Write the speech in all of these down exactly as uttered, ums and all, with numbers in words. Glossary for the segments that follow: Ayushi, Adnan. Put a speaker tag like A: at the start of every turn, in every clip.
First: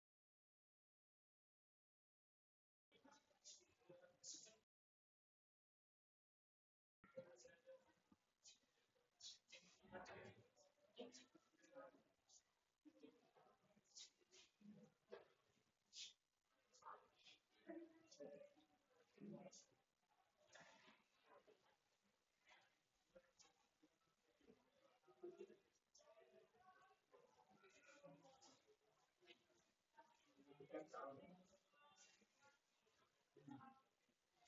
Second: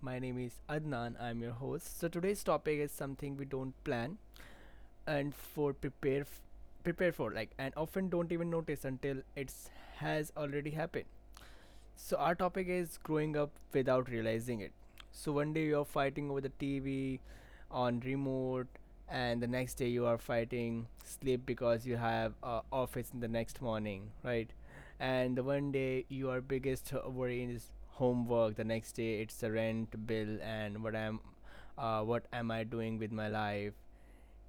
A: My name is Adnan, I'm your host. So today's topic is something we don't plan and for prepare f- prepare for like and often don't even notice until it has already happened. So our topic is growing up without realizing it. So one day you're fighting over the T V on remote and the next day you are fighting sleep because you have uh, office in the next morning, right? And the one day your biggest worry is homework, the next day it's the rent bill and what am uh, what am I doing with my life?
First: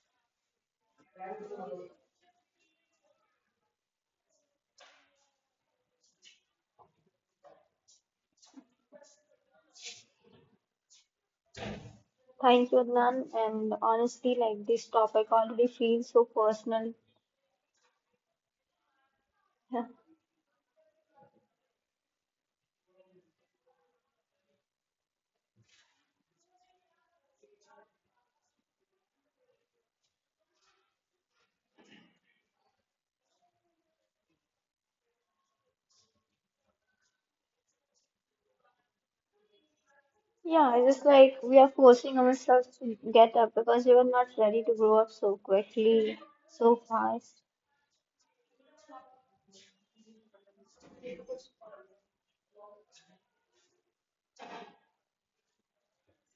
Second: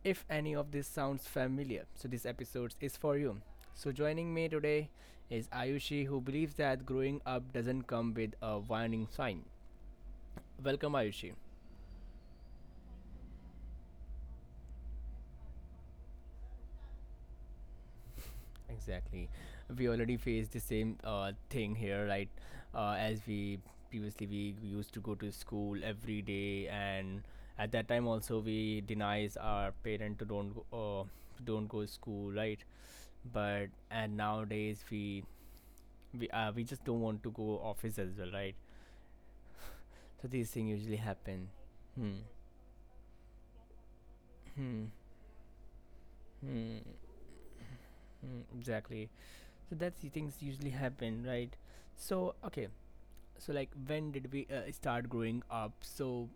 A: If any of this sounds familiar, so this episode is for you. So joining me today is Ayushi, who believes that growing up doesn't come with a warning sign. Welcome, Ayushi.
B: Thank you, Adnan. And honestly, like this topic already feels so personal.
A: Exactly.
B: Yeah,
A: We already faced the same uh, thing here, right? Uh, as we Previously we used to go to school every day, and at that time also we denies our parent to don't go, uh, don't go to school, right? But and nowadays we we uh, we just don't want to go office as well, right? So these things
B: Yeah, it's
A: usually
B: just like
A: happen.
B: we are forcing
A: Hmm.
B: ourselves to get up because we were not ready to
A: Hmm.
B: grow up so quickly, so
A: Hmm.
B: fast.
A: Hmm. Exactly. So that's the things usually happen, right? So okay. So like, when did we uh, start growing up? So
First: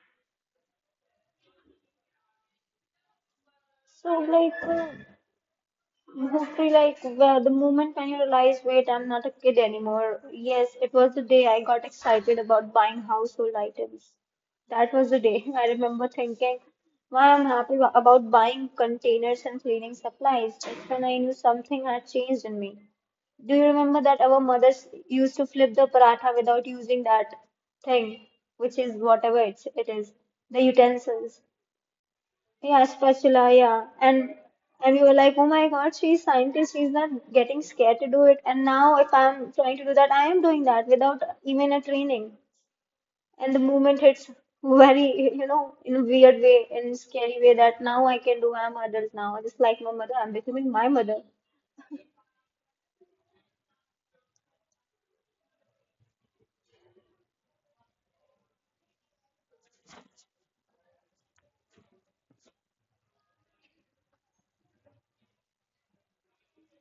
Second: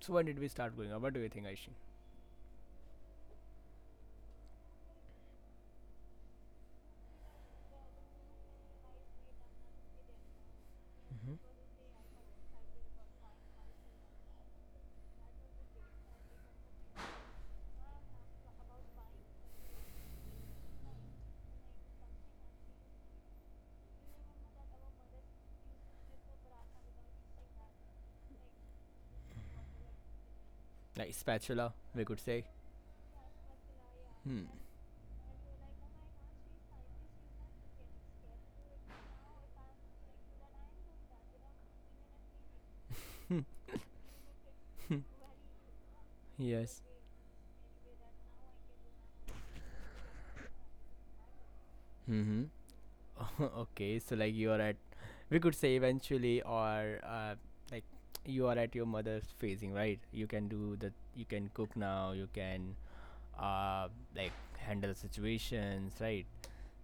A: so when did we start growing up? What do you think, Aishin?
B: So like uh, mostly like well, the moment when you realize, wait, I'm not a kid anymore. Yes, it was the day I got excited about buying household items. That was the day I remember thinking, why I'm happy wa- about buying containers and cleaning supplies. That's when I knew something had changed in me. Do you remember that our mothers used to flip the paratha without using that thing, which is whatever it's, it is, the
A: Like
B: utensils?
A: spatula, we could say.
B: Yeah, spatula, yeah. And
A: Hmm.
B: and we were like, oh my God, she's scientist. She's not getting scared to do it. And now if I'm trying to do that, I am doing that without even a training.
A: Hmm.
B: And the movement hits very, you know, in a weird way,
A: Yes.
B: in a scary way that now I can do. I'm adult now. Just like my mother, I'm becoming my mother.
A: Hmm. okay, so like you are at, we could say eventually, or uh, like you are at your mother's phasing, right? You can do the, you can cook now, you can uh, like handle situations, right?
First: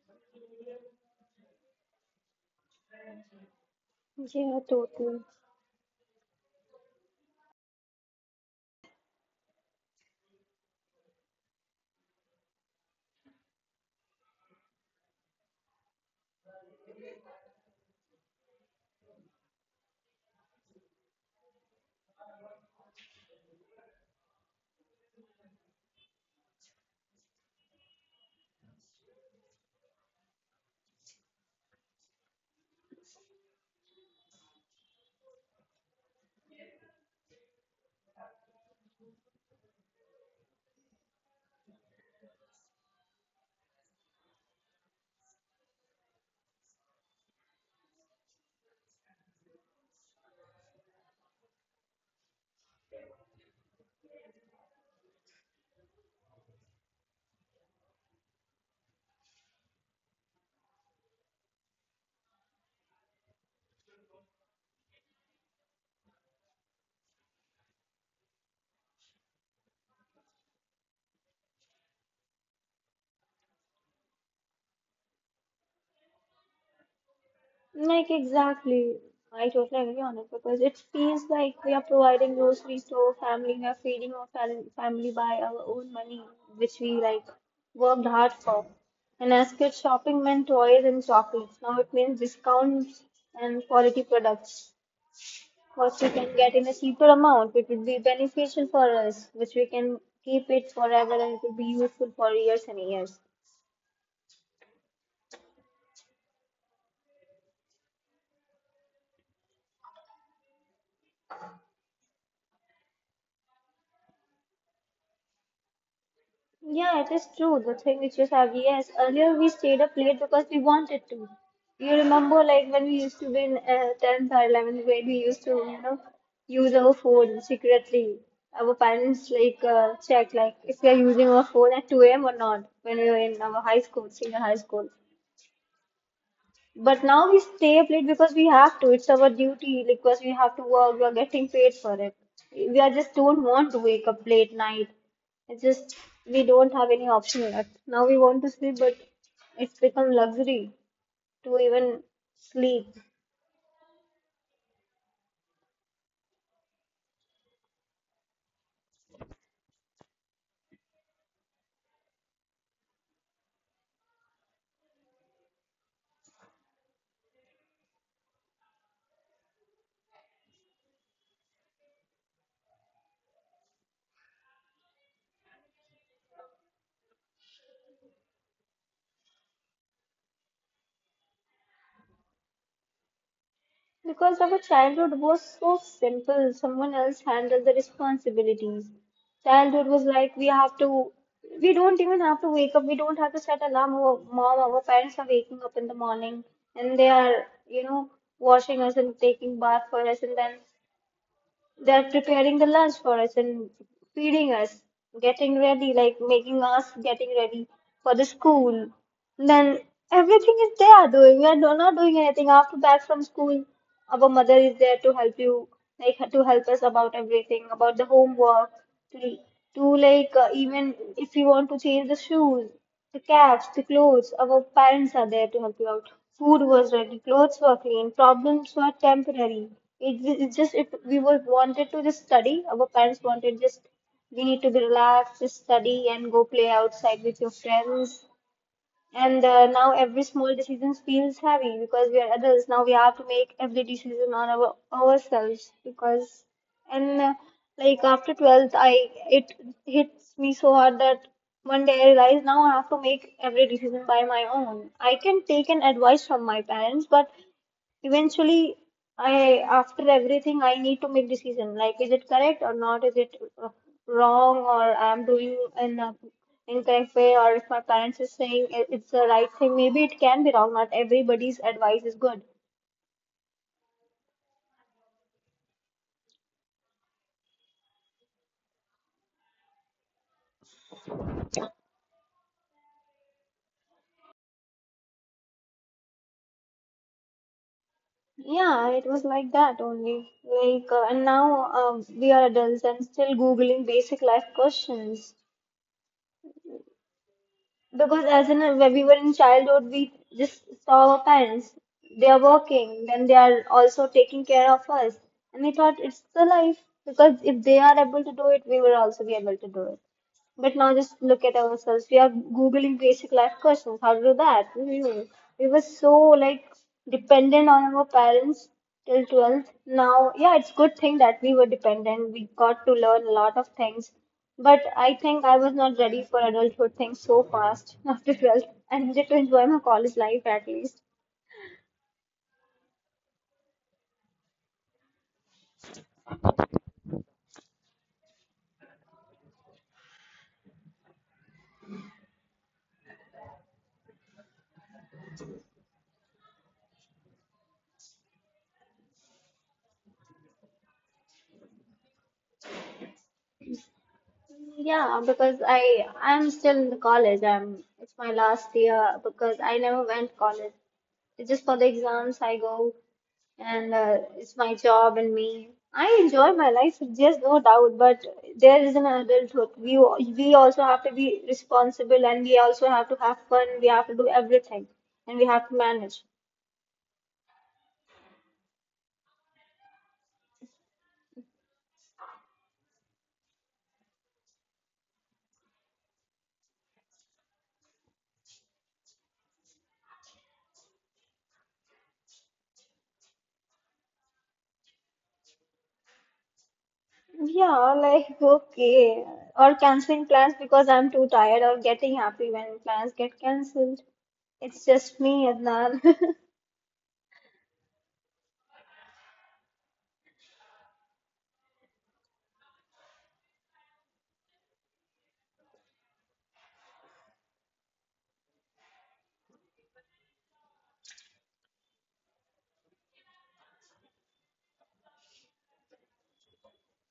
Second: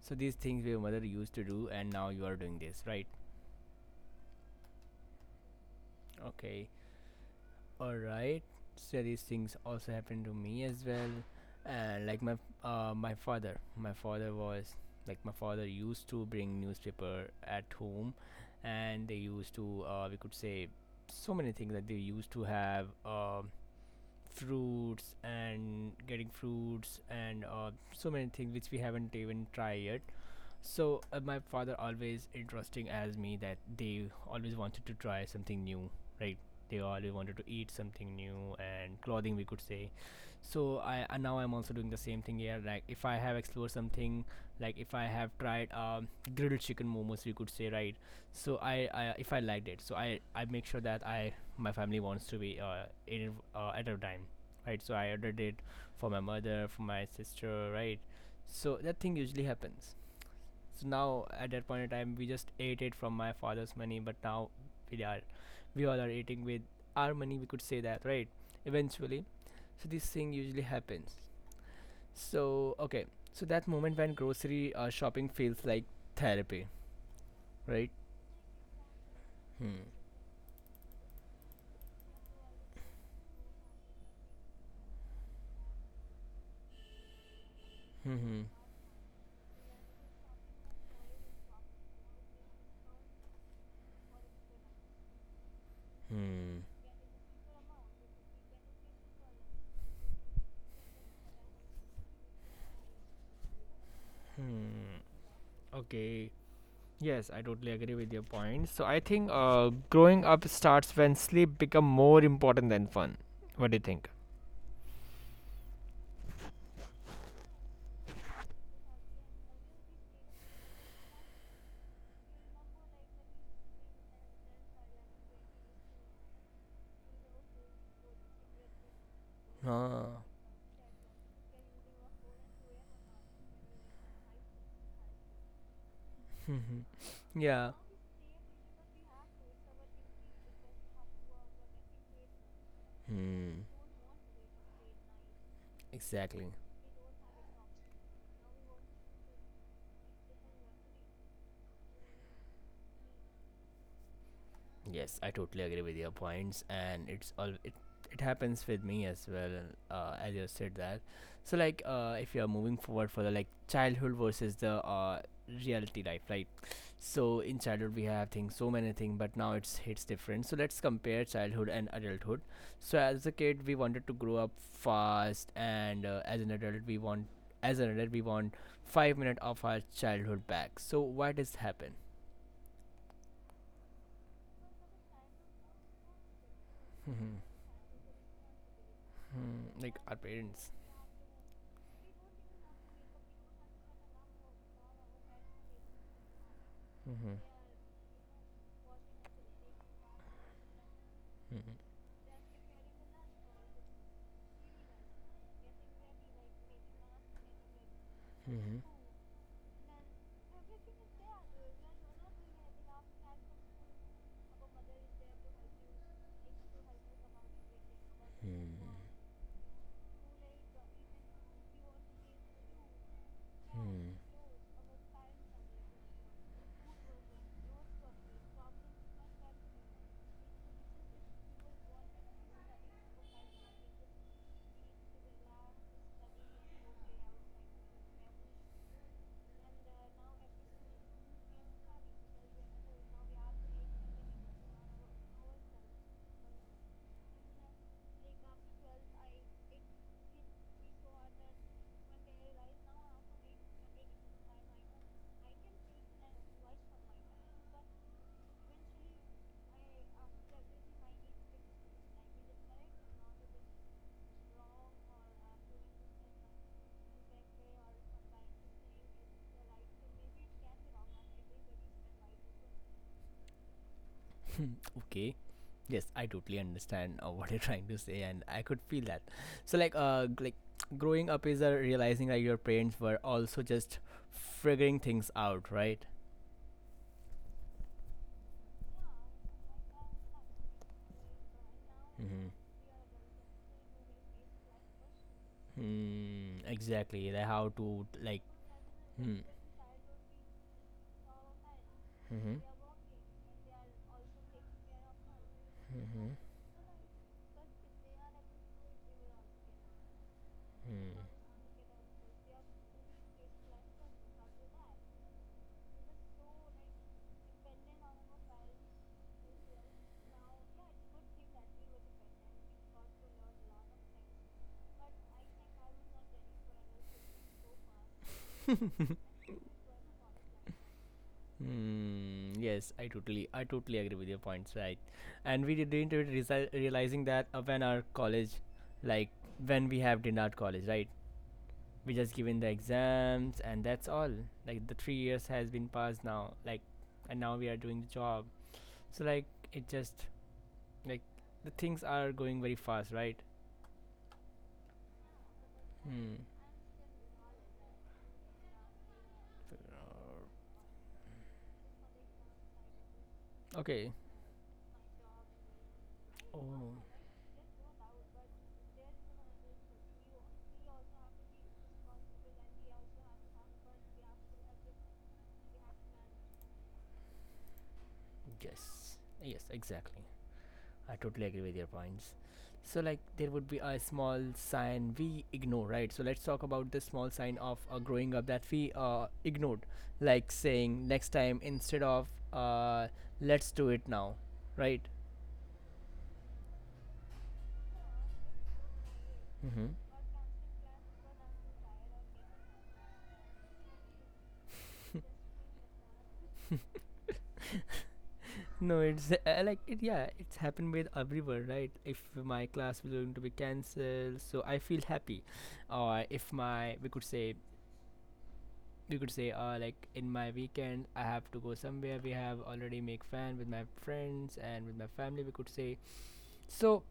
A: So these things your mother used to do, and now you are doing this, right?
B: Yeah, totally.
A: Okay, alright, so these things also happened to me as well. And like my uh, my father, my father was like my father used to bring newspaper at home, and they used to uh, we could say so many things that they used to have uh, fruits and getting fruits and uh, so many things which we haven't even tried yet. So uh, my father always interesting as me that they always wanted to try something new, right? They always wanted to eat something new and clothing we could say. So I and now I'm also doing the same thing here. Like if I have explored something, like if I have tried um, grilled chicken momos, we could say, right? So I, I if I liked it, so I I make sure that I my family wants to be uh, in it uh, at a time, right? So I ordered it for my mother, for my sister, right? So that thing usually happens. So now at that point in time, we just ate it from my father's money, but now we are, we all are eating with our money. We could say that, right? Eventually, so this thing usually happens. So okay, so that moment when grocery uh, shopping feels like therapy, right?
B: Like exactly, I totally
A: Hmm.
B: agree on it because it feels like we are providing groceries to our family, we are feeding our fam- family by our own money, which we like worked
A: Hmm.
B: hard
A: Hmm.
B: for. And as kids, shopping meant toys and chocolates. Now it means discounts and quality products, what we can get
A: Hmm.
B: in a cheaper amount. It would be beneficial for us, which we can keep it forever and it will be useful for years and years.
A: Okay. Yes, I totally agree with your point. So I think uh, growing up starts when sleep become more important than fun. What do you think?
B: Yeah, it is true. The thing which you said, yes, earlier we stayed up late because we wanted to. You remember, like when we used to be in uh, tenth or eleventh grade, we used to, you know, use our phone secretly. Our parents like uh,
A: Ah.
B: check like if we are using our phone at two a m or not when we were in our high school, senior high school. But now we
A: Yeah.
B: stay up late because we have to. It's our duty like, because we have to work. We are getting paid for it. We are just
A: Hmm.
B: don't want to wake up late night. It's just
A: Exactly.
B: we don't have any option left. Now we want to sleep, but it's become luxury to even sleep.
A: Yes, I totally agree with your points, and it's all it, it happens with me as well. Uh, as you said that, so like uh, if you are moving forward for the like childhood versus the uh, reality life, right? So in childhood we have things so many things, but now it's hits different. So let's compare childhood and adulthood. So as a kid we wanted to grow up fast, and uh, as an adult we want as an adult we want five minutes of our childhood back. So why does happen?
B: Because our childhood was so simple, someone else handled the responsibilities.
A: Hmm,
B: Childhood
A: like
B: was
A: our
B: like we
A: parents.
B: have to, we don't even have to wake up, we don't have to set alarm. Our mom, our parents are waking up in the morning and they
A: Mm-hmm.
B: are, you know, washing us and taking bath for us, and then
A: Mm-hmm.
B: they are preparing the lunch for us and feeding us, getting ready, like making us getting ready for the
A: Mm-hmm.
B: school. Then everything is they are doing. We are do- not doing anything after back from school. Our mother is there to help you, like to help us about everything, about the homework, to to like uh, even if you want to change the shoes, the caps, the
A: Hmm.
B: clothes. Our parents are there to help you out. Food was ready, clothes were clean, problems were temporary. It, it's just if we were wanted to just study, our parents wanted just we need to be relaxed, just study and go play outside with your friends and uh, now every small decision feels heavy because we are adults. Now we have to make every decision on our ourselves because and uh, like after twelfth, I it hits me so hard that one day I realize now I have to make every decision by my own. I can take an advice from my parents, but eventually, I after everything I need to make decision like is it correct or not, is it uh, wrong or I'm doing in a incorrect way, or if my parents are saying it- it's the right thing maybe it can be wrong, not everybody's advice is good.
A: Okay. Yes, I totally understand uh, what you're trying to say, and I could feel that. So, like, uh, g- like growing up is uh, realizing that your parents were also just figuring things out, right?
B: Yeah, it was like that only. Like uh, and now um, we are
A: Mm-hmm.
B: adults and still googling basic life questions.
A: Hmm. Exactly. Like how to
B: Because
A: like.
B: as in uh, when we were in
A: Hmm.
B: childhood, we just saw our parents. They are
A: Mm-hmm.
B: working, then they are also taking care of us. And we thought it's
A: Mm-hmm.
B: the life because if they are able to do it, we will also be able to do it. But now
A: Hmm.
B: just look at ourselves. We are Googling basic life questions. How to do that? Hmm. We were so like dependent on our parents till twelfth. Now, yeah, it's good thing that we were dependent. We got to learn a lot of things. But I think I was not ready for adulthood things so fast after twelfth. I needed to enjoy my college life at least.
A: Hmm, yes, I totally, I totally agree with your points, right? And we didn't re- realizing that uh, when our college, like when we have dinner our college, right? We just given the exams and that's all. Like the three years has been passed now, like, and now we are doing the job. So like it just like the things are going very fast, right?
B: Yeah, because I
A: Hmm.
B: I'm still in the college. I'm it's my last year because I never went
A: Uh,
B: college. It's just for the exams I go and uh,
A: okay.
B: it's my job and me. I enjoy my life,
A: Oh
B: there's no doubt, but there is an adulthood. We we also have to be responsible and we also have to have fun. We have to do everything and we have to manage.
A: yes, yes, exactly. I totally agree with your points. So, like, there would be a small sign we ignore, right? So, let's talk about the small sign of uh, growing up that we uh, ignored, like saying next time instead of uh, let's do it now, right?
B: Yeah, like okay. Or
A: Mm-hmm.
B: canceling plans because I'm too tired or getting happy when plans get cancelled. It's just me, Adnan.
A: No, it's uh, like it. Yeah, it's happened with everyone, right? If my class was going to be cancelled, so I feel happy, or if my we could say We could say uh, like in my weekend I have to go somewhere we have already make fan with my friends and with my family we could say so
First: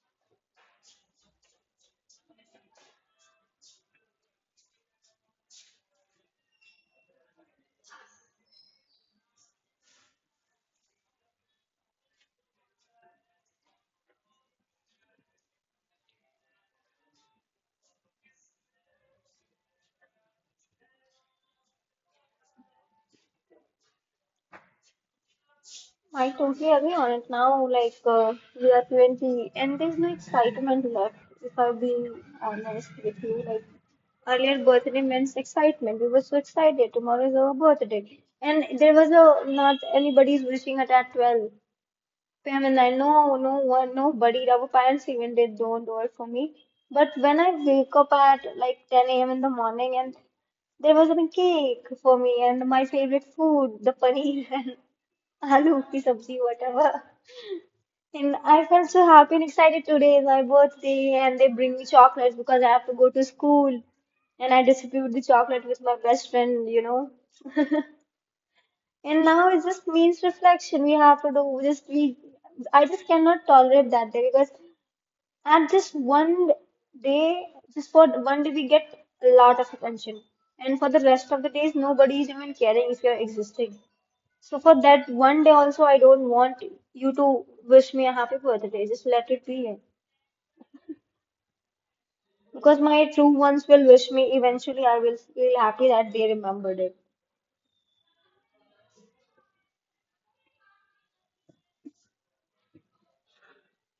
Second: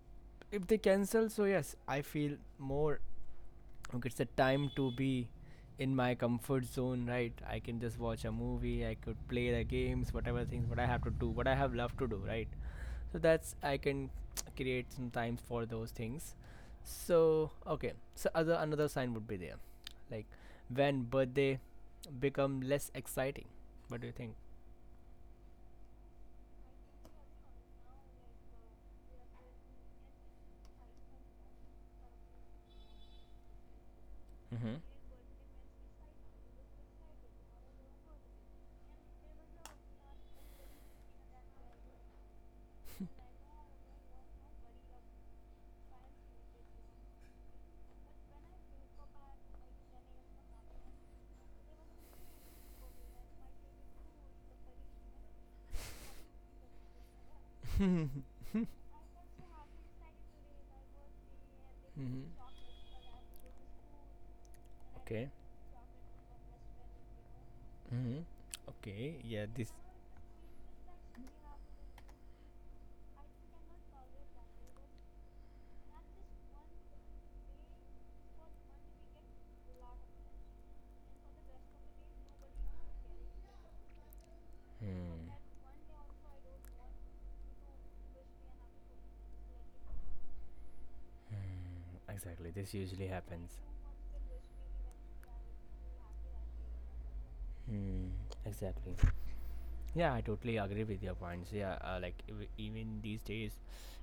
A: if they cancel so yes I feel more okay, it's a time to be in my comfort zone, right, I can just watch a movie I could play the games whatever things what I have to do what I have love to do, right, so that's I can create some times for those things. So okay, so other another sign would be there like when birthday become less exciting. What do you think?
B: I totally agree on it now. Like uh, we are twenty and there's no excitement left, if I'm being honest with you. Like earlier
A: Mm-hmm.
B: birthday meant excitement. We were so excited. Tomorrow is our birthday. And there was a, not anybody's wishing it at twelve. Pam and I know no one, nobody, our parents even they don't do it for me. But when I wake up at like ten a m in the morning and there was a cake for me and my favorite food, the paneer and aloo ki sabzi, whatever. And I felt so happy and excited today is my birthday and they bring me
A: Mm-hmm.
B: chocolates because I have to go to school and I distribute the
A: Okay.
B: chocolate with my best friend, you know.
A: Mm-hmm. Okay,
B: And
A: yeah,
B: now it
A: this.
B: just means reflection. We have to do just we. I just cannot tolerate that day because and just one day, just for one day, we get a lot of attention. And for the rest of the days, nobody is even caring if you're existing. So for that
A: Hmm.
B: one day also, I don't want you to wish me a happy birthday. Just let it be.
A: Hmm. Exactly. This
B: Because
A: usually
B: my true
A: happens.
B: ones will wish me eventually, I will feel happy that they remembered it.
A: Hmm. Exactly. Yeah, I totally agree with your points. Yeah, uh, like ev- even these days,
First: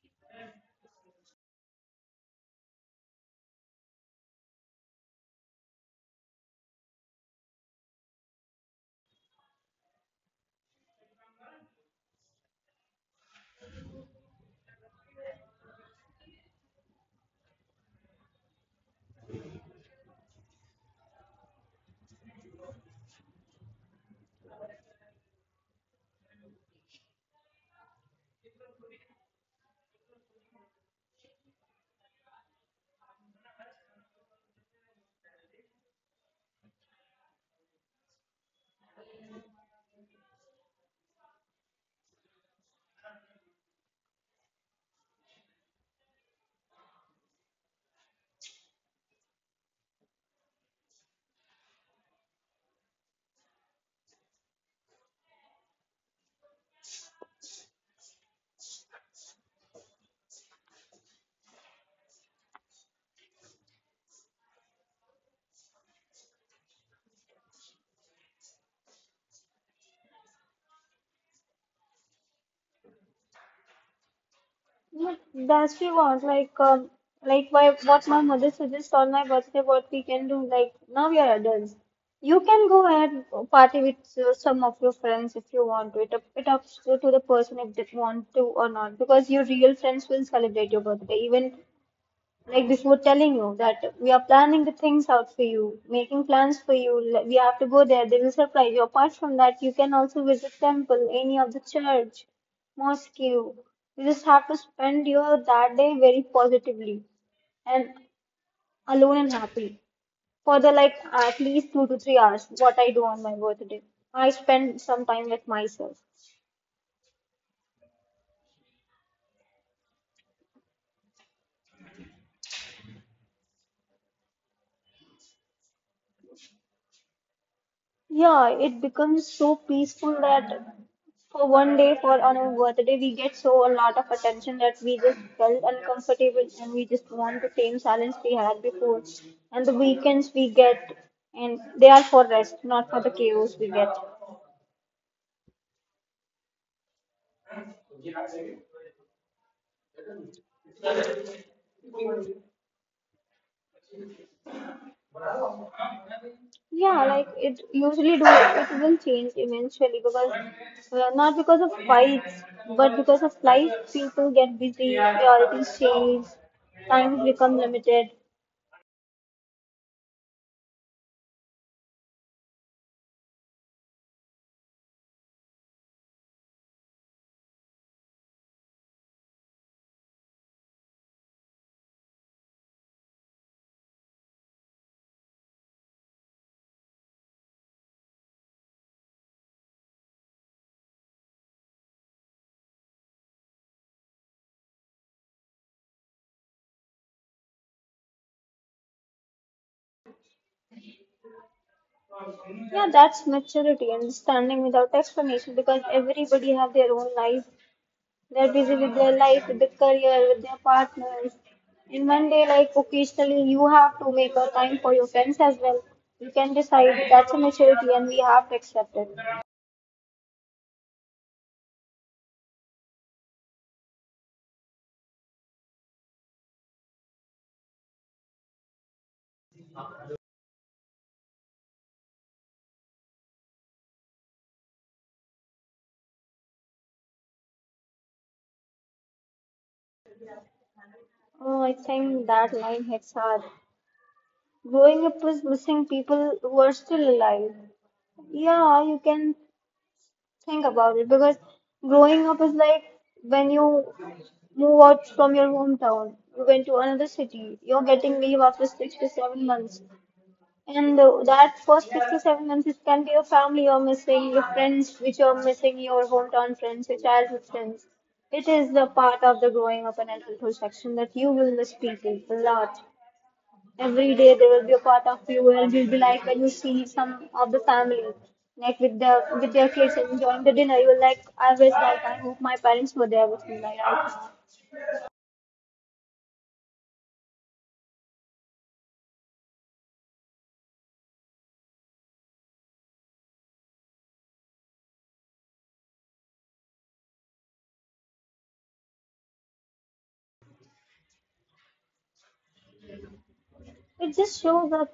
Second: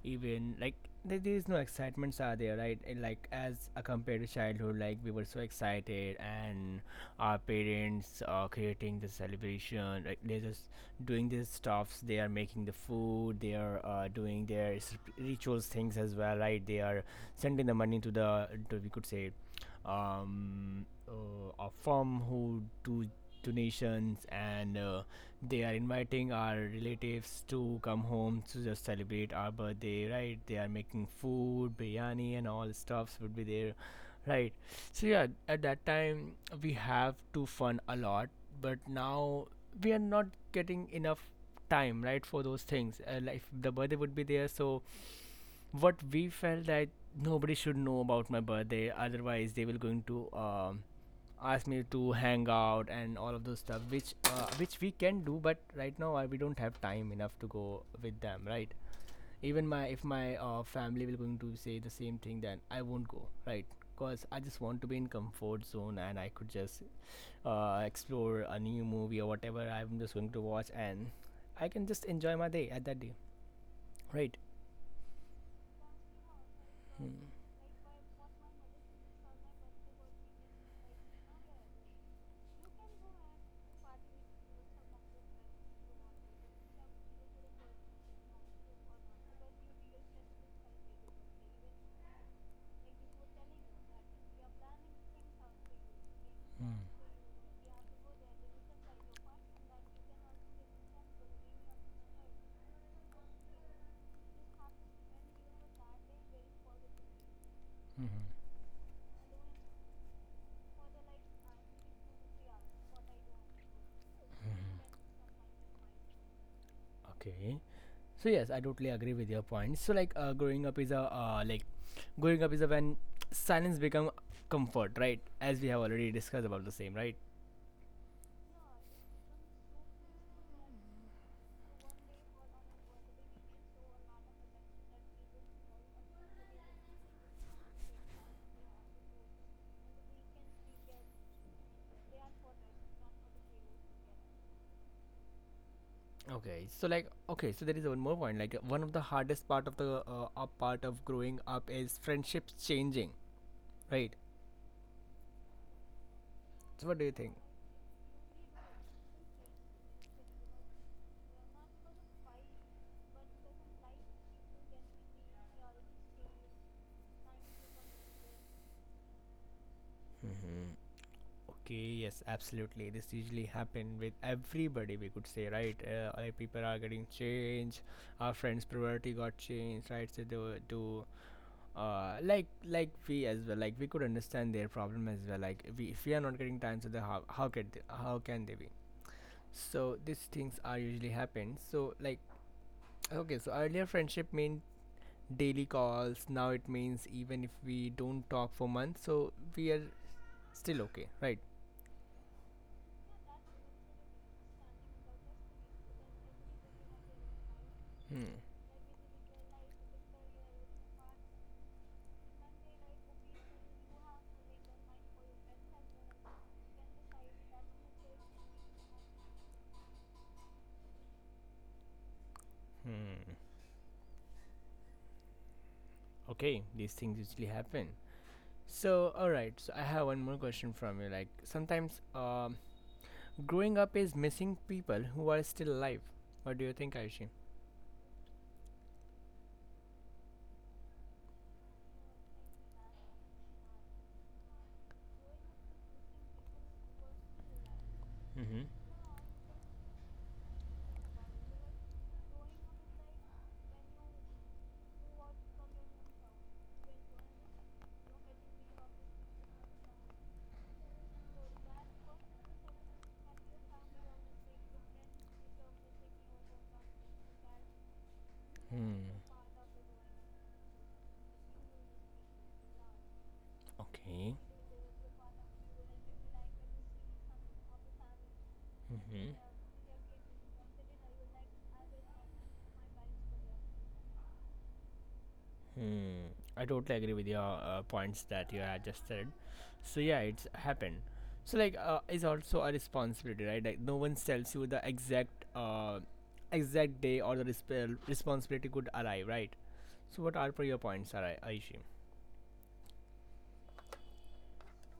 A: even like there, there is no excitements are there, right? And, like as uh, compared to childhood, like we were so excited, and our parents are creating the celebration. Like they're just doing these stuffs. They are making the food. They are uh, doing their s- rituals things as well, right? They are sending the money to the to we could say, um, uh, a firm who do donations and. Uh, they are inviting our relatives to come home to just celebrate our birthday, right? They are making food, biryani, and all stuffs would be there, right? So yeah, at that time we have to fun a lot, but now we are not getting enough time, right, for those things. Uh, like the birthday would be there, so what we felt that nobody should know about my birthday otherwise they will going to um, ask me to hang out and all of those stuff which uh, which we can do but right now I, we don't have time enough to go with them, right, even my if my uh, family will going to say the same thing then I won't go right because I just want to be in comfort zone and I could just uh, explore a new movie or whatever I'm just going to watch and I can just enjoy my day at that day, right.
B: But that's she was like, um, like why, what my mother suggests on my birthday, what we can do. Like now we are adults. You can go and party with uh, some of your friends if you want to. It up, it up to to the person if they want to or not. Because your real friends will celebrate your birthday, even like before telling you that we are planning the things out for you, making plans for you. l- We have to go there. They will surprise you. Apart from that, you can also visit temple, any of the church, mosque. You just have to spend your that day very positively and
A: Mm-hmm.
B: alone and happy for the like at least two to three hours. What I do on my birthday, I spend some time with myself.
A: Okay. So yes, I totally agree with your point. So like uh, growing up is a uh, like growing up is a when silence become comfort, right? As we have already discussed about the same, right?
B: Yeah, it becomes so peaceful that for one day, for on our birthday, we get so a lot of attention that we just felt uncomfortable and we just want the same silence we had before. And the weekends we get, and they are for rest, not for the chaos we get.
A: Okay. So like okay, so there is one more point. Like uh, one of the hardest part of the uh, uh, part of growing up is friendships changing, right? So
B: Yeah,
A: what do you
B: like
A: think?
B: it usually do it will change eventually because well, not because of fights, but because of life, people get busy, priorities change, times become limited.
A: Mm-hmm. Okay, yes, absolutely. This usually happen with everybody, we could say, right? Uh, like people are getting changed. Our friends' priority got changed, right? So they were to, uh, like like we as well. Like we could understand their problem as well. Like we, if we are not getting time, so the how how can they, how can they be? So these things are usually happen. So like, okay, so earlier friendship meant daily calls. Now it means even if we don't talk for months, so we are still okay, right?
B: Yeah, that's maturity, understanding without explanation because everybody have their own life.
A: Hmm.
B: They're busy with their life, with their career, with their partners. And one day, like occasionally, you have to make a time for your friends as well. You can decide that's a maturity and we have to accept it.
A: Hmm. Okay, these things usually happen. So, alright, so I have one more question from you. Like, sometimes um, growing up is missing people who are still alive. What do you think, Aishi?
B: Oh, I think that line hits hard. Growing up is missing people who are still alive.
A: Mm-hmm.
B: Yeah, you can think about it because growing up is like when you move out from your hometown, you went to another city, you're getting leave after six to seven months. And uh, that first six to seven months, it can be your family you're missing, your friends which you're missing, your hometown friends, your childhood friends. It is the
A: Hmm.
B: part of the growing up and adulthood section that you will miss people a lot. Every day
A: Okay.
B: they will be a part of you, and you'll be like when you see some of the family, like with the
A: Mm-hmm.
B: with their kids enjoying the dinner, you will like I wish like I hope my parents were there with me like I.
A: Hmm. I totally agree with your uh, points that you had just said. So yeah, it's happened. So like, uh, is also a responsibility, right? Like, no one tells you the exact, uh, exact day or the resp- responsibility could arrive, right? So what are your points, Ari- Aishi?
B: It just shows that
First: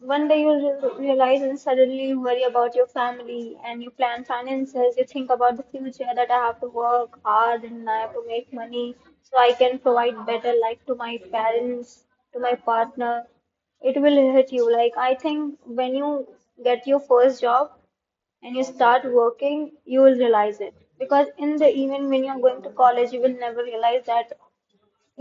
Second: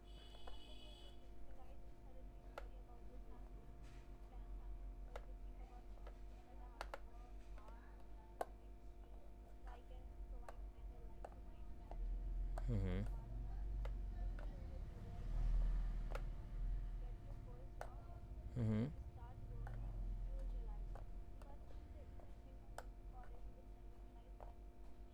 B: one day you'll re- realize and suddenly you worry about your family and you plan finances, you think about the future that I have to work hard and I have to make money so I can provide better life to my parents, to my
A: Mm-hmm.
B: partner. It will hit you. Like I think when you get your first job and you
A: Mm-hmm.
B: start working, you will realize it. Because in the even when you're going to college, you will never realize that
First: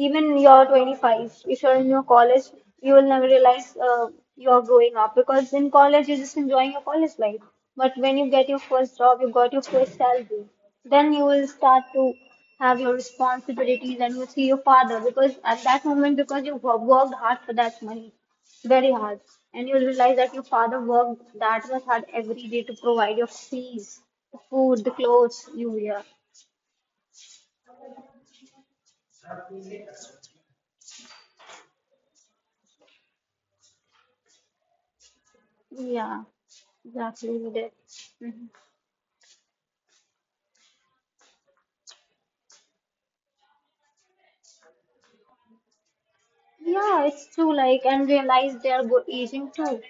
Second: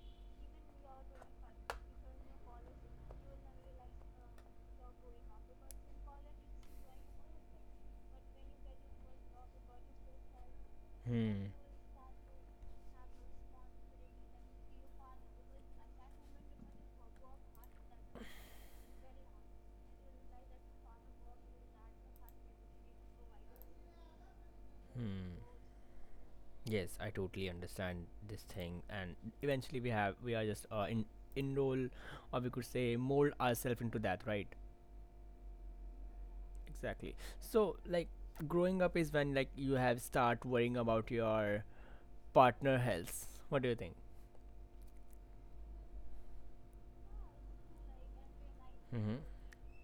B: even you're twenty-five if you're in your college, you will never realize uh, you're growing up because in college you're just enjoying your college life. But when you get your first job, you got your first salary, then you will
A: Hmm.
B: start to have your responsibilities. And you will see your father because at that moment, because you wo- worked hard for that money, very hard, and you'll realize that your father worked that much hard every day to provide your fees, the food, the clothes
A: Hmm.
B: you wear.
A: Yes, I totally understand this thing, and eventually we have we are just uh, in enroll, or we could say mold ourselves into that, right?
B: Yeah,
A: Exactly.
B: exactly, you did.
A: So, like,
B: Mm-hmm.
A: growing up is when like you have start worrying about your partner health. What do you think?
B: Yeah, it's true, like, and realize they are go-
A: Mm-hmm.
B: aging too.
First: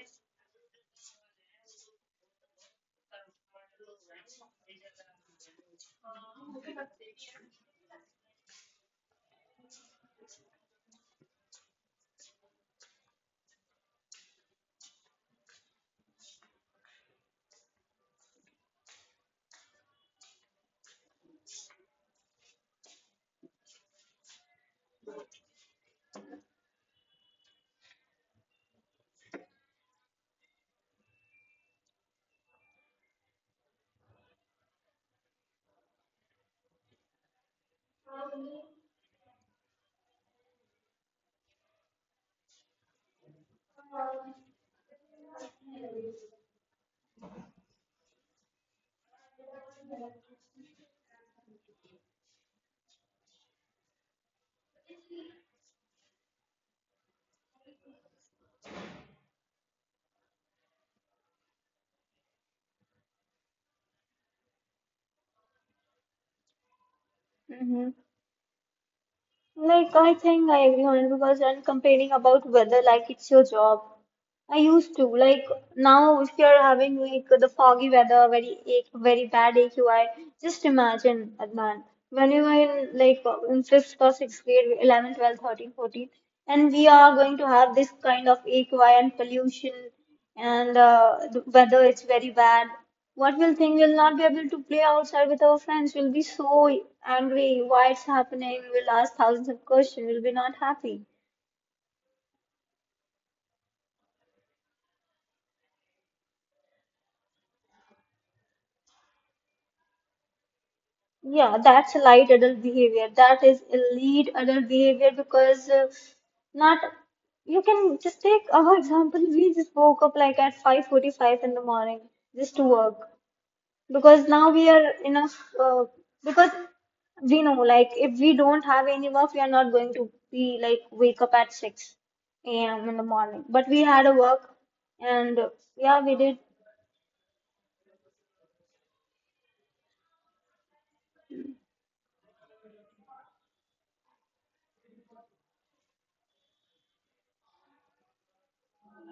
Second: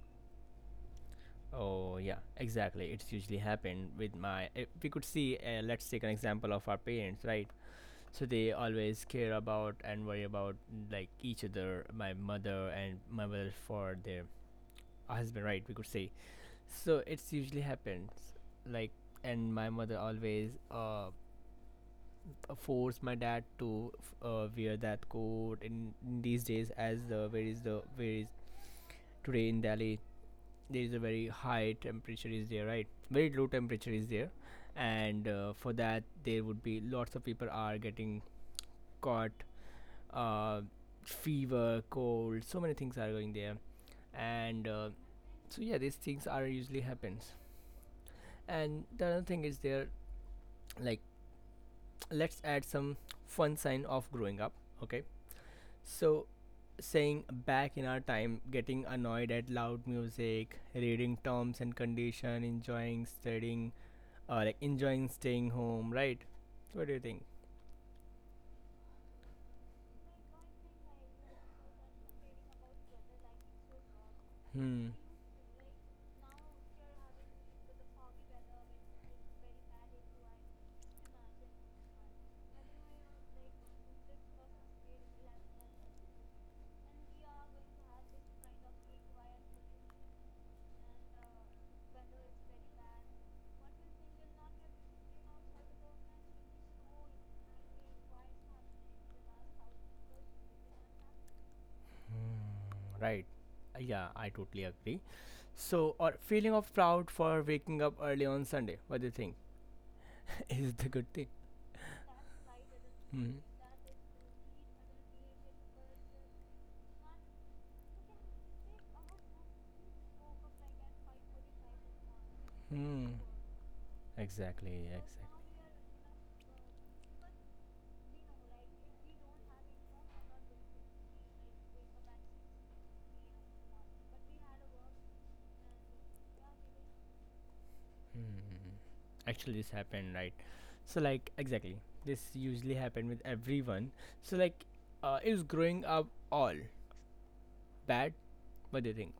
A: Oh yeah, exactly. It's usually happened with my. If we could see, uh, let's take an example of our parents, right? So they always care about and worry about like each other. My mother and my mother for their husband, right? We could say. So it's usually happens, like, and my mother always uh force my dad to uh, wear that coat in, in these days as the where is the where is today in Delhi. There is a very high temperature is there, right? Very low temperature is there, and uh, for that there would be lots of people are getting caught, uh, fever, cold, so many things are going there, and uh, so yeah, these things are usually happens. And the other thing is there, like, let's add some fun sign of growing up. Okay. So, saying back in our time, getting annoyed at loud music, reading terms and condition, enjoying studying, uh, like enjoying staying home, right? What do you think?
B: Mm-hmm. Like, I think I agree on it because I'm complaining about weather like it's your job. I
A: Hmm.
B: used to like now if you're having like the foggy weather, very ache, very bad A Q I, just imagine, Adnan, when you were in like uh, in fifth or sixth grade, eleven, twelve, thirteen, fourteen, and we are going to have this kind of A Q I and pollution, and uh, the weather is very bad. What we'll think, we'll not be able to play outside with our friends. We'll be so angry. Why it's happening? We'll ask thousands of questions. We'll be not happy.
A: Right. Uh, Yeah, I totally agree. So, or feeling of proud for waking up early on Sunday. What do you think? Is the good thing?
B: Yeah, that's light adult behavior.
A: Hmm.
B: That is elite adult behavior because uh, not, you can just take our example. We just woke up like at five forty-five in the morning, just to
A: Hmm.
B: work,
A: Exactly.
B: because
A: Exactly.
B: now we are enough uh, because we know like if we don't have any work, we are not going to be like wake up at six a m in the morning. But we had a work, and uh, yeah, we did.
A: Hmm. Actually, this happened, right? So, like, exactly. This usually happened with everyone. So, like, uh, is growing up all bad? What do you think?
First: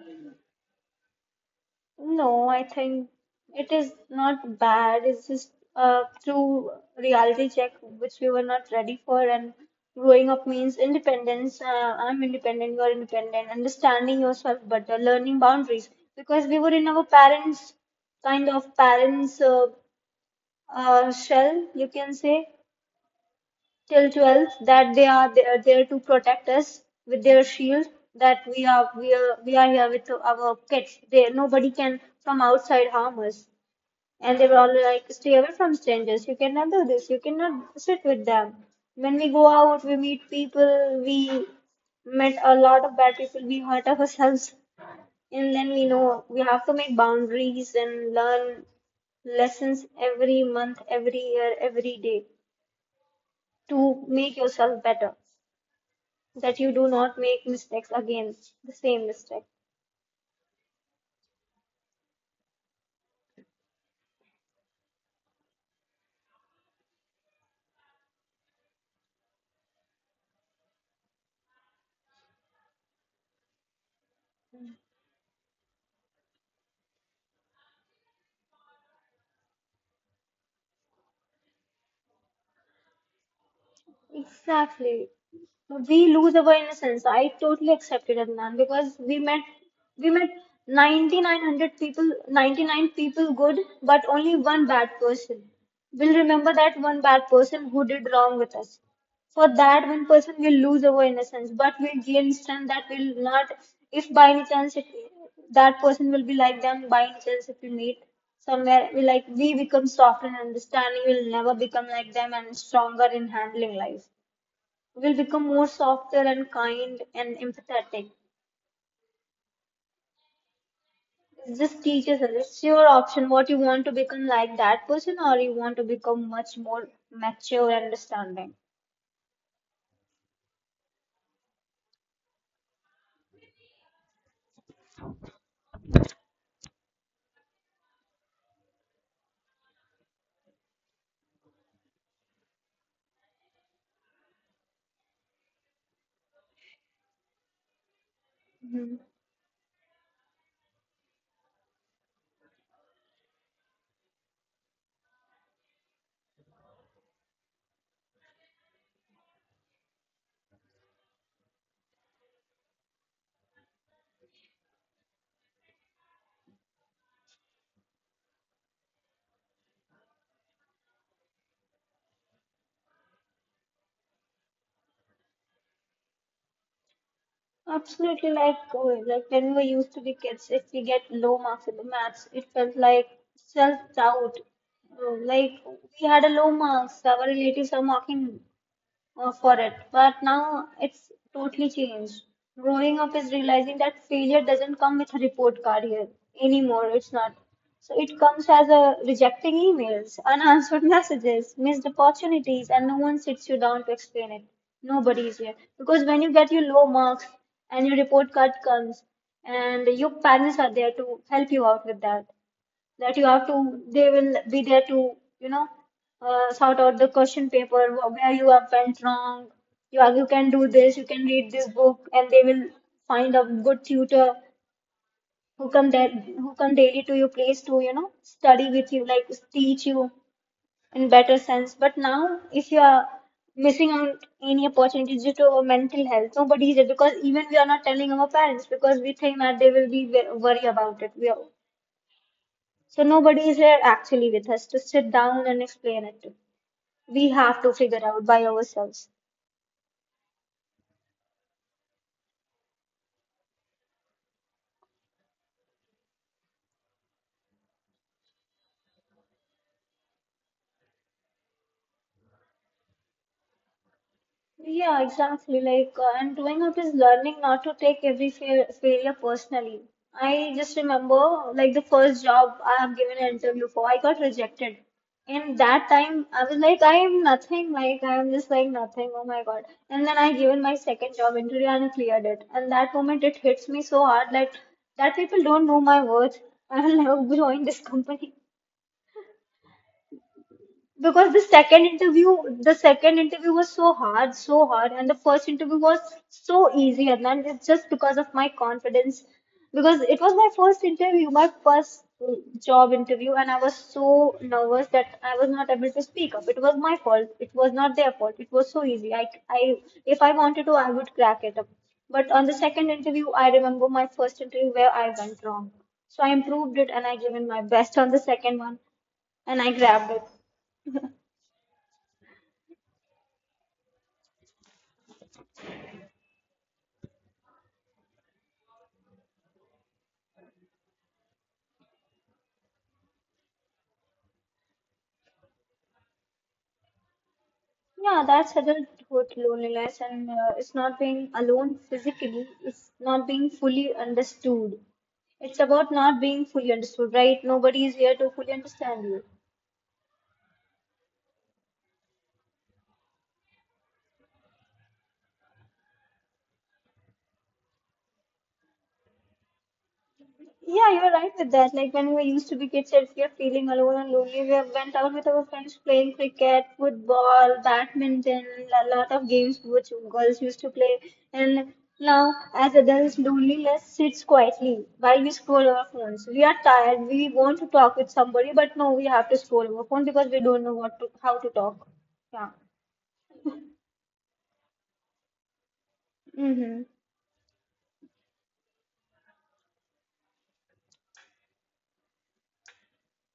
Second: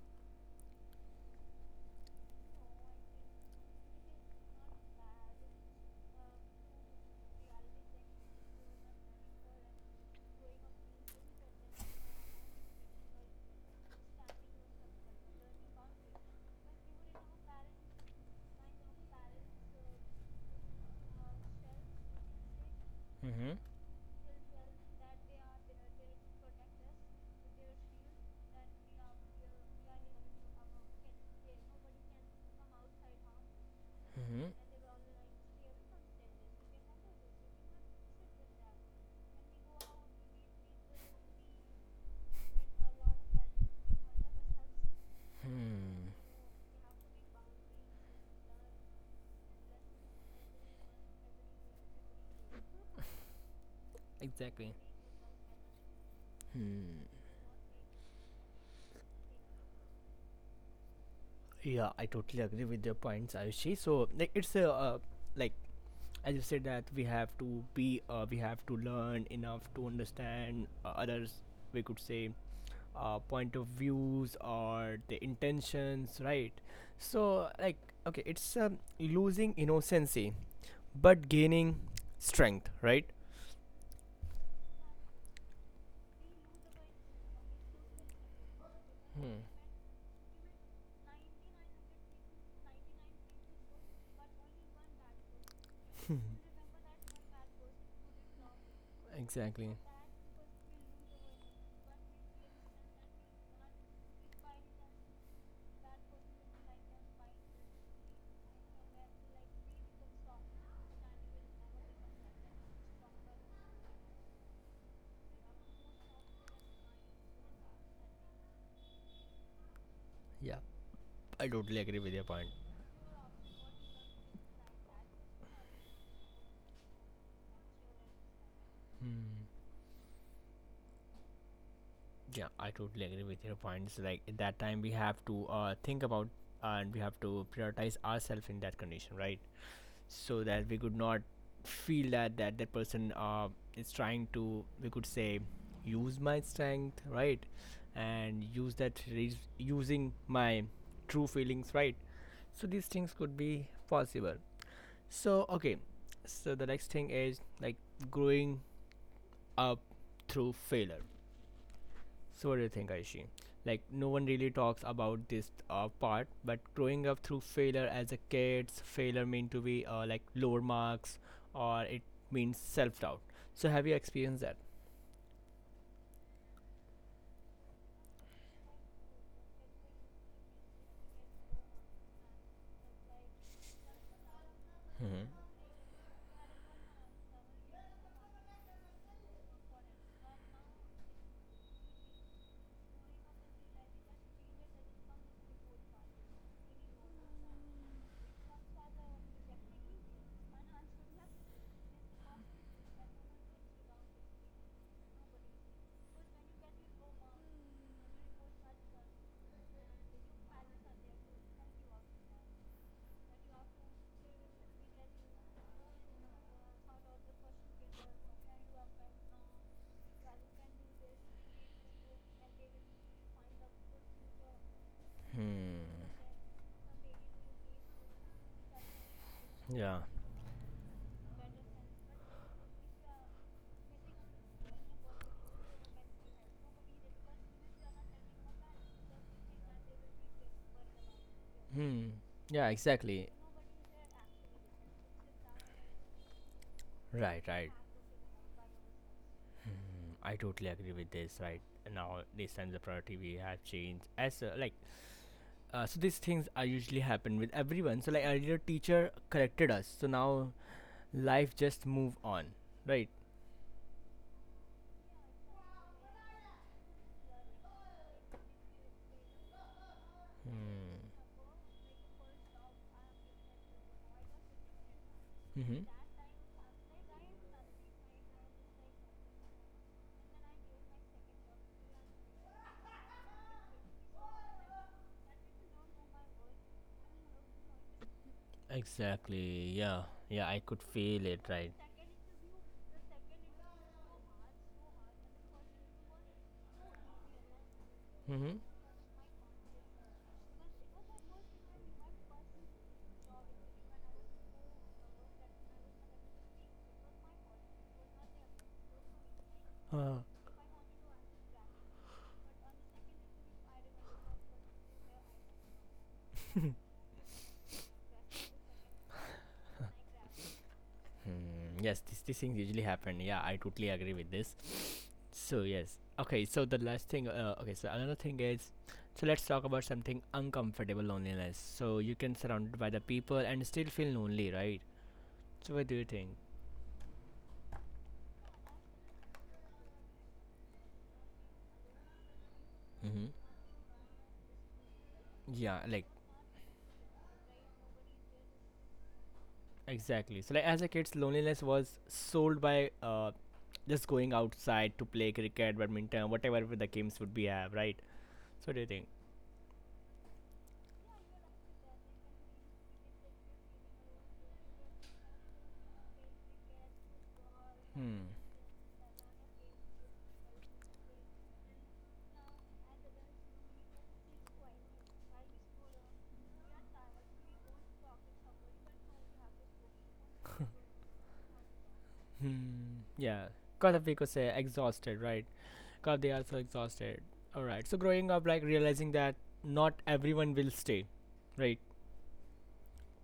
B: No, I think it is not bad. It's just a true reality check which we were not ready for. And growing up means independence. Uh, I'm independent, you're independent, understanding yourself better, learning boundaries. Because we were in our parents' kind of parents' uh, uh, shell, you can say,
A: Mm-hmm.
B: till twelve, that they are they are there to protect us with their shield, that we are we are we are here with our pets, they, nobody can from outside harm us. And they
A: Mm-hmm.
B: were all like stay away from strangers, you cannot do this, you cannot sit with them. When we go out, we meet people, we met a lot of bad people, we hurt ourselves, and then we
A: Hmm.
B: know we have to make boundaries and learn lessons every month, every year, every day, to make
A: Exactly.
B: yourself better, that you do
A: Hmm.
B: not make mistakes again, the same mistake.
A: Yeah, I totally agree with your points, Ayushi. So, like, it's a uh, like as you said that we have to be, uh, we have to learn enough to understand uh, others. We could say uh, point of views or the intentions, right? So like, okay, it's um, losing innocency but gaining strength, right?
B: Exactly. We lose our innocence. I totally accept it, Adnan, because we met
A: Hmm.
B: we met ninety-nine hundred people, ninety-nine people good, but only one bad person. We'll remember that one bad person who did wrong with us. For that
A: Exactly.
B: one person, will lose our innocence but will gain strength, that will not, if by any chance it, that person will be like them, by any chance if we meet somewhere, we like we become soft and understanding. We will never become like them, and stronger in handling life, we'll become more softer and kind and empathetic.
A: Yeah, I
B: It just
A: totally agree
B: teaches
A: with
B: us,
A: your point.
B: it's your option, what you want to become, like that person, or you want to become much more mature and understanding.
A: Hmm. Yeah, I totally agree with your points, like at that time we have to uh, think about and we have to prioritize ourselves in that condition, right? So that we could not feel that that that person uh, is trying to, we could say, use my strength, right? And use that re- using my true feelings, right? So these things could be possible. So okay, so the next thing is like growing up through failure. So what do you think, Aishi? Like no one really talks about this uh, part, but growing up through failure as a kid, failure mean to be uh, like lower marks, or it means self doubt. So have you experienced that?
B: Absolutely, like uh, like when we were used to be kids, if we get low marks in the maths, it felt like self doubt.
A: Hmm.
B: Like we had a low marks, our relatives are mocking uh, for it. But now it's totally changed. Growing up is realizing that failure doesn't come with a report card here anymore. It's not. So it comes as a rejecting emails, unanswered messages, missed opportunities, and no one sits you down to explain it. Nobody is here. Because when you get your low marks and your report card comes, and your parents are there to help you out with that, that you have to, they will be there to, you know, uh, sort out the question paper, wh- where you have went wrong. You are, you can do this, you can read this book, and they will find a good tutor who come
A: Hmm.
B: that who come daily to your place to, you know, study with you, like teach you
A: Yeah.
B: in better sense. But now, if you are missing out any opportunities due to our mental health, nobody is there because even we are not telling our parents because we think that they will be wor- worry about it. We are,
A: Hmm. Yeah.
B: so
A: Exactly.
B: nobody is here actually with us to sit down and explain it to. We
A: Right,
B: have to
A: right.
B: figure out by ourselves.
A: I totally agree with this. Right now, this time the priority we have changed. As uh, like, uh, so these things are usually happen with everyone. So like earlier, teacher corrected us. So now life just move on. Right.
B: Yeah, exactly. Like, uh, and growing up is learning not to take every fail failure personally. I just
A: Hmm.
B: remember, like, the first job I have given an interview for, I got rejected. And that
A: Hmm.
B: time, I was like, I am nothing. Like, I am just like nothing. Oh my God. And then I given my second job interview and I cleared it. And that moment, it hits me so hard, like, that people don't know my worth. I will never join this company.
A: Exactly. Yeah. Yeah. I could
B: Because
A: feel
B: the
A: it.
B: second
A: Right.
B: interview, the second interview was so hard, so hard, and the first interview was so easy, and then it's just because of my
A: Mm-hmm.
B: confidence. Because it was my first interview, my first uh, job interview, and I was so nervous that I was not able to speak up. It was my fault. It was not their fault. It was so easy. I, I, if
A: Uh,
B: I wanted to, I would crack it up. But on the second interview, I remember my first interview where I went wrong. So I improved it and I given my best on the second one, and I grabbed it.
A: hmm. Yes. These these things usually happen. Yeah. I totally agree with this. So yes. Okay. So the last thing. Uh, okay. So another thing is. So let's talk about something uncomfortable loneliness. So you can surrounded by the people and still feel lonely, right? So what do you think?
B: Yeah, that's adulthood loneliness, and uh, it's not being alone physically, it's not
A: Mm-hmm.
B: being fully understood. It's
A: Yeah.
B: about
A: Like,
B: not being fully understood, right? Nobody is here to fully understand you.
A: exactly. So like as a kid's loneliness was sold by uh, just going outside to play cricket, badminton, whatever the games would be have, right? So what do you think?
B: Yeah, you're right with that. Like when we used to be kids, if we are feeling alone and lonely, we have went out with our friends playing cricket, football,
A: Hmm.
B: badminton, a lot of games which girls used to play. And now, as adults, loneliness sits quietly while we scroll our phones. We are tired. We want to talk with somebody, but no, we have to scroll our phone because we don't know what to how to talk. Yeah.
A: Hmm. Yeah. Cause of people say exhausted, right? Cause they are so
B: Mm-hmm.
A: exhausted. Alright. So growing up like realizing that not everyone will stay. Right.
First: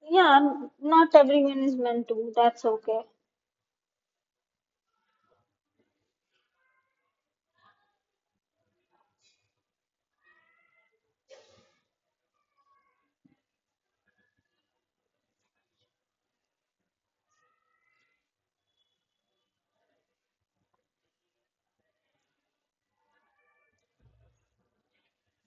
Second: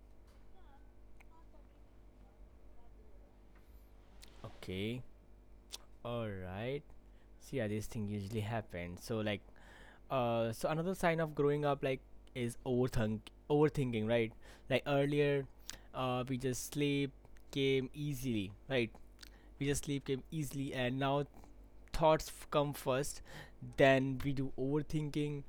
B: Yeah, not everyone is meant to. That's okay.
A: Okay. Alright. So yeah, this thing usually happens. So like, Uh, so another sign of growing up like is overthink overthinking, right? Like earlier, uh, we just sleep came easily, right? We just sleep came easily, and now thoughts f- come first. Then we do overthinking.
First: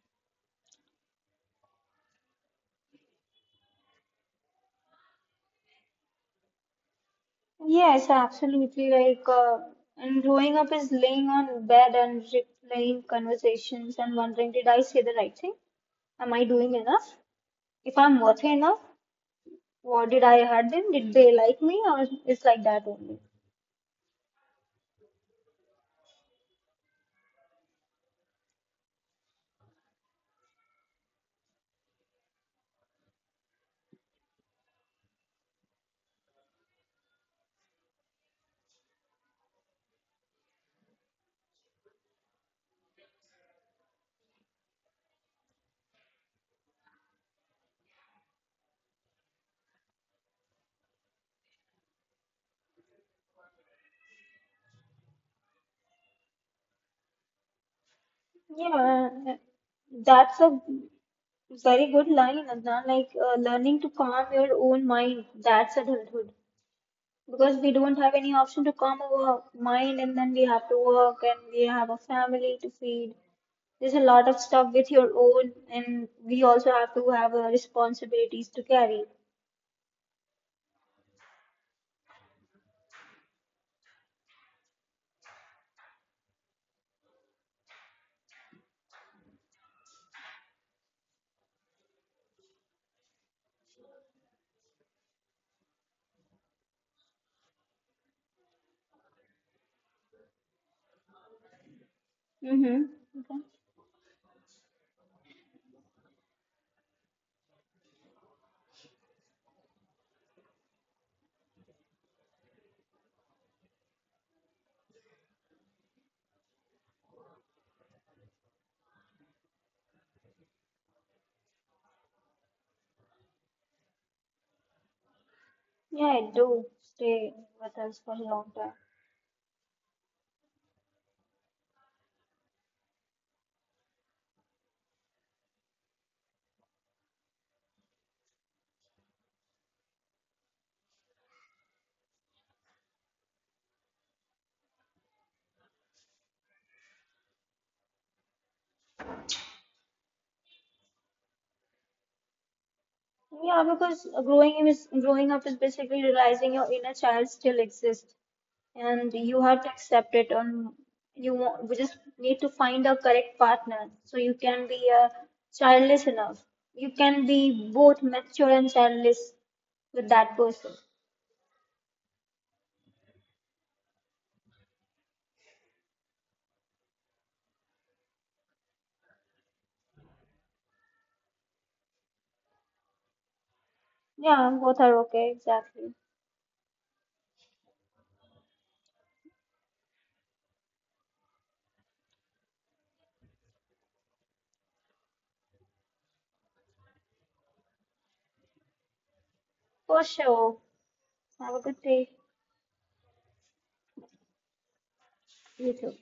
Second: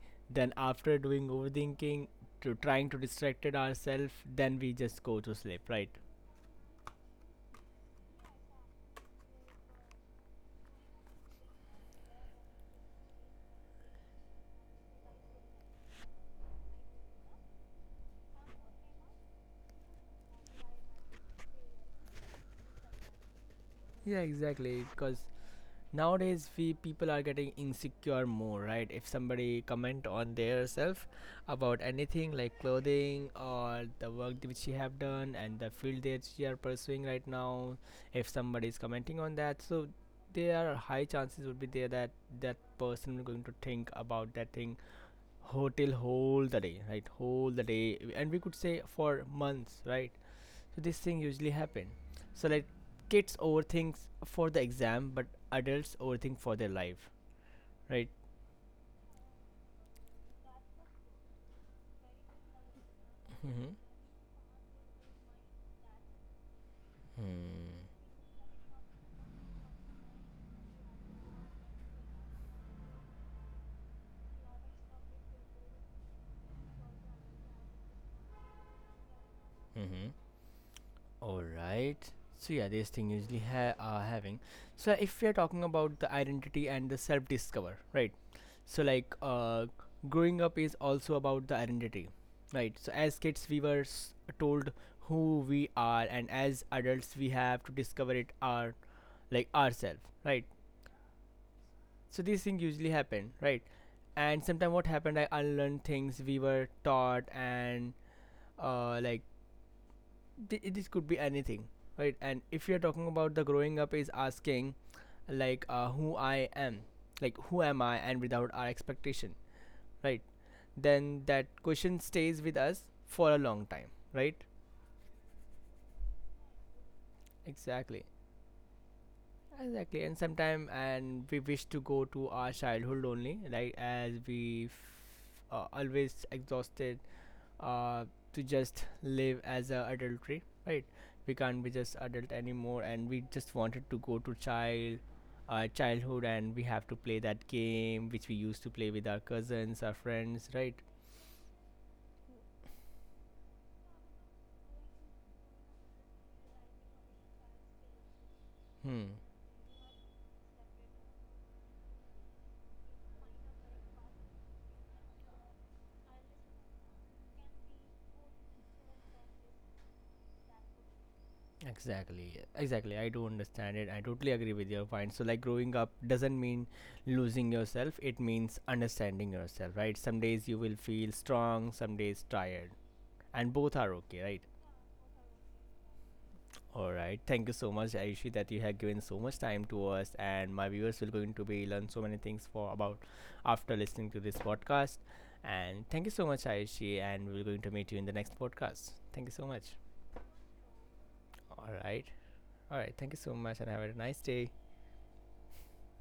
A: Then after doing overthinking, to trying to distract ourselves, then we just go to sleep, right?
B: Yes, absolutely. Like, uh, and growing up is laying on bed and replaying conversations and wondering, did I say the right thing? Am I doing enough? If I'm worthy enough, what did I hurt them? Did they like me? Or it's like that only.
A: Yeah, exactly. Because nowadays we people are getting insecure more, right? If somebody comment on their self about anything like clothing or the work which she have done and the field that she are pursuing right now, if somebody is commenting on that, so there are high chances would be there that that person going to think about that thing hotel whole the day, right? Whole the day, and we could say for months, right? So this thing usually happen. So like kids overthink for the exam, but adults overthink for their life, right?
B: Yeah, that's a very good line, Adnan. Like uh,
A: Mm-hmm.
B: learning to calm your own mind, that's adulthood. Because we
A: Mm-hmm.
B: don't have any option to calm our mind, and then we have to work and we have a family to feed. There's a lot of stuff with your own, and we also have to have uh, responsibilities to carry.
A: Mm-hmm. All right. So yeah, this thing usually ha- are having. So yeah, if we are talking about the identity and the self-discover, right? So like uh, growing up is also about the identity, right? So as kids, we were s- told who we are, and as adults, we have to discover it our like ourselves, right? So these things
B: Mm-hmm.
A: usually happen,
B: Okay.
A: right? And sometimes what happened, I unlearned things we were taught, and uh, like, th- this could be anything, right? And if you're talking about the growing up is asking like, uh, who I am, like who am I, and without our expectation, right? Then that question stays with us for a long time, right?
B: Yeah, I do stay with us
A: Exactly,
B: for a long time.
A: exactly. And sometime and we wish to go to our childhood only, like as we f- uh, always exhausted, uh, to just live as a adultery, right? We can't be just adult anymore, and we just wanted to go to child, uh, childhood, and we have to play that game which we used to play with our cousins, our friends, right?
B: Yeah, because growing is growing up is basically realizing your inner child still exists, and
A: Hmm.
B: you have to accept it. On you, wa- we just need to find a correct partner so you can be a childless enough. You can be both mature and childless with that person.
A: Exactly, exactly. I do understand it. I totally agree with your point. So like growing up doesn't mean losing yourself, it means understanding yourself, right? Some days you will feel strong, some days tired, and both are okay, right?
B: Yeah, both are okay, exactly.
A: All right. Thank you so much, Aishi, that you have given so much time to us, and my viewers will going to be learn so many things for about after listening to this podcast. And thank you so much, Aishi, and we're going to meet you in the next podcast. Thank you so much.
B: For sure. Have a
A: All
B: good
A: right.
B: day.
A: All right. Thank you so much, and have a nice day.
B: You too.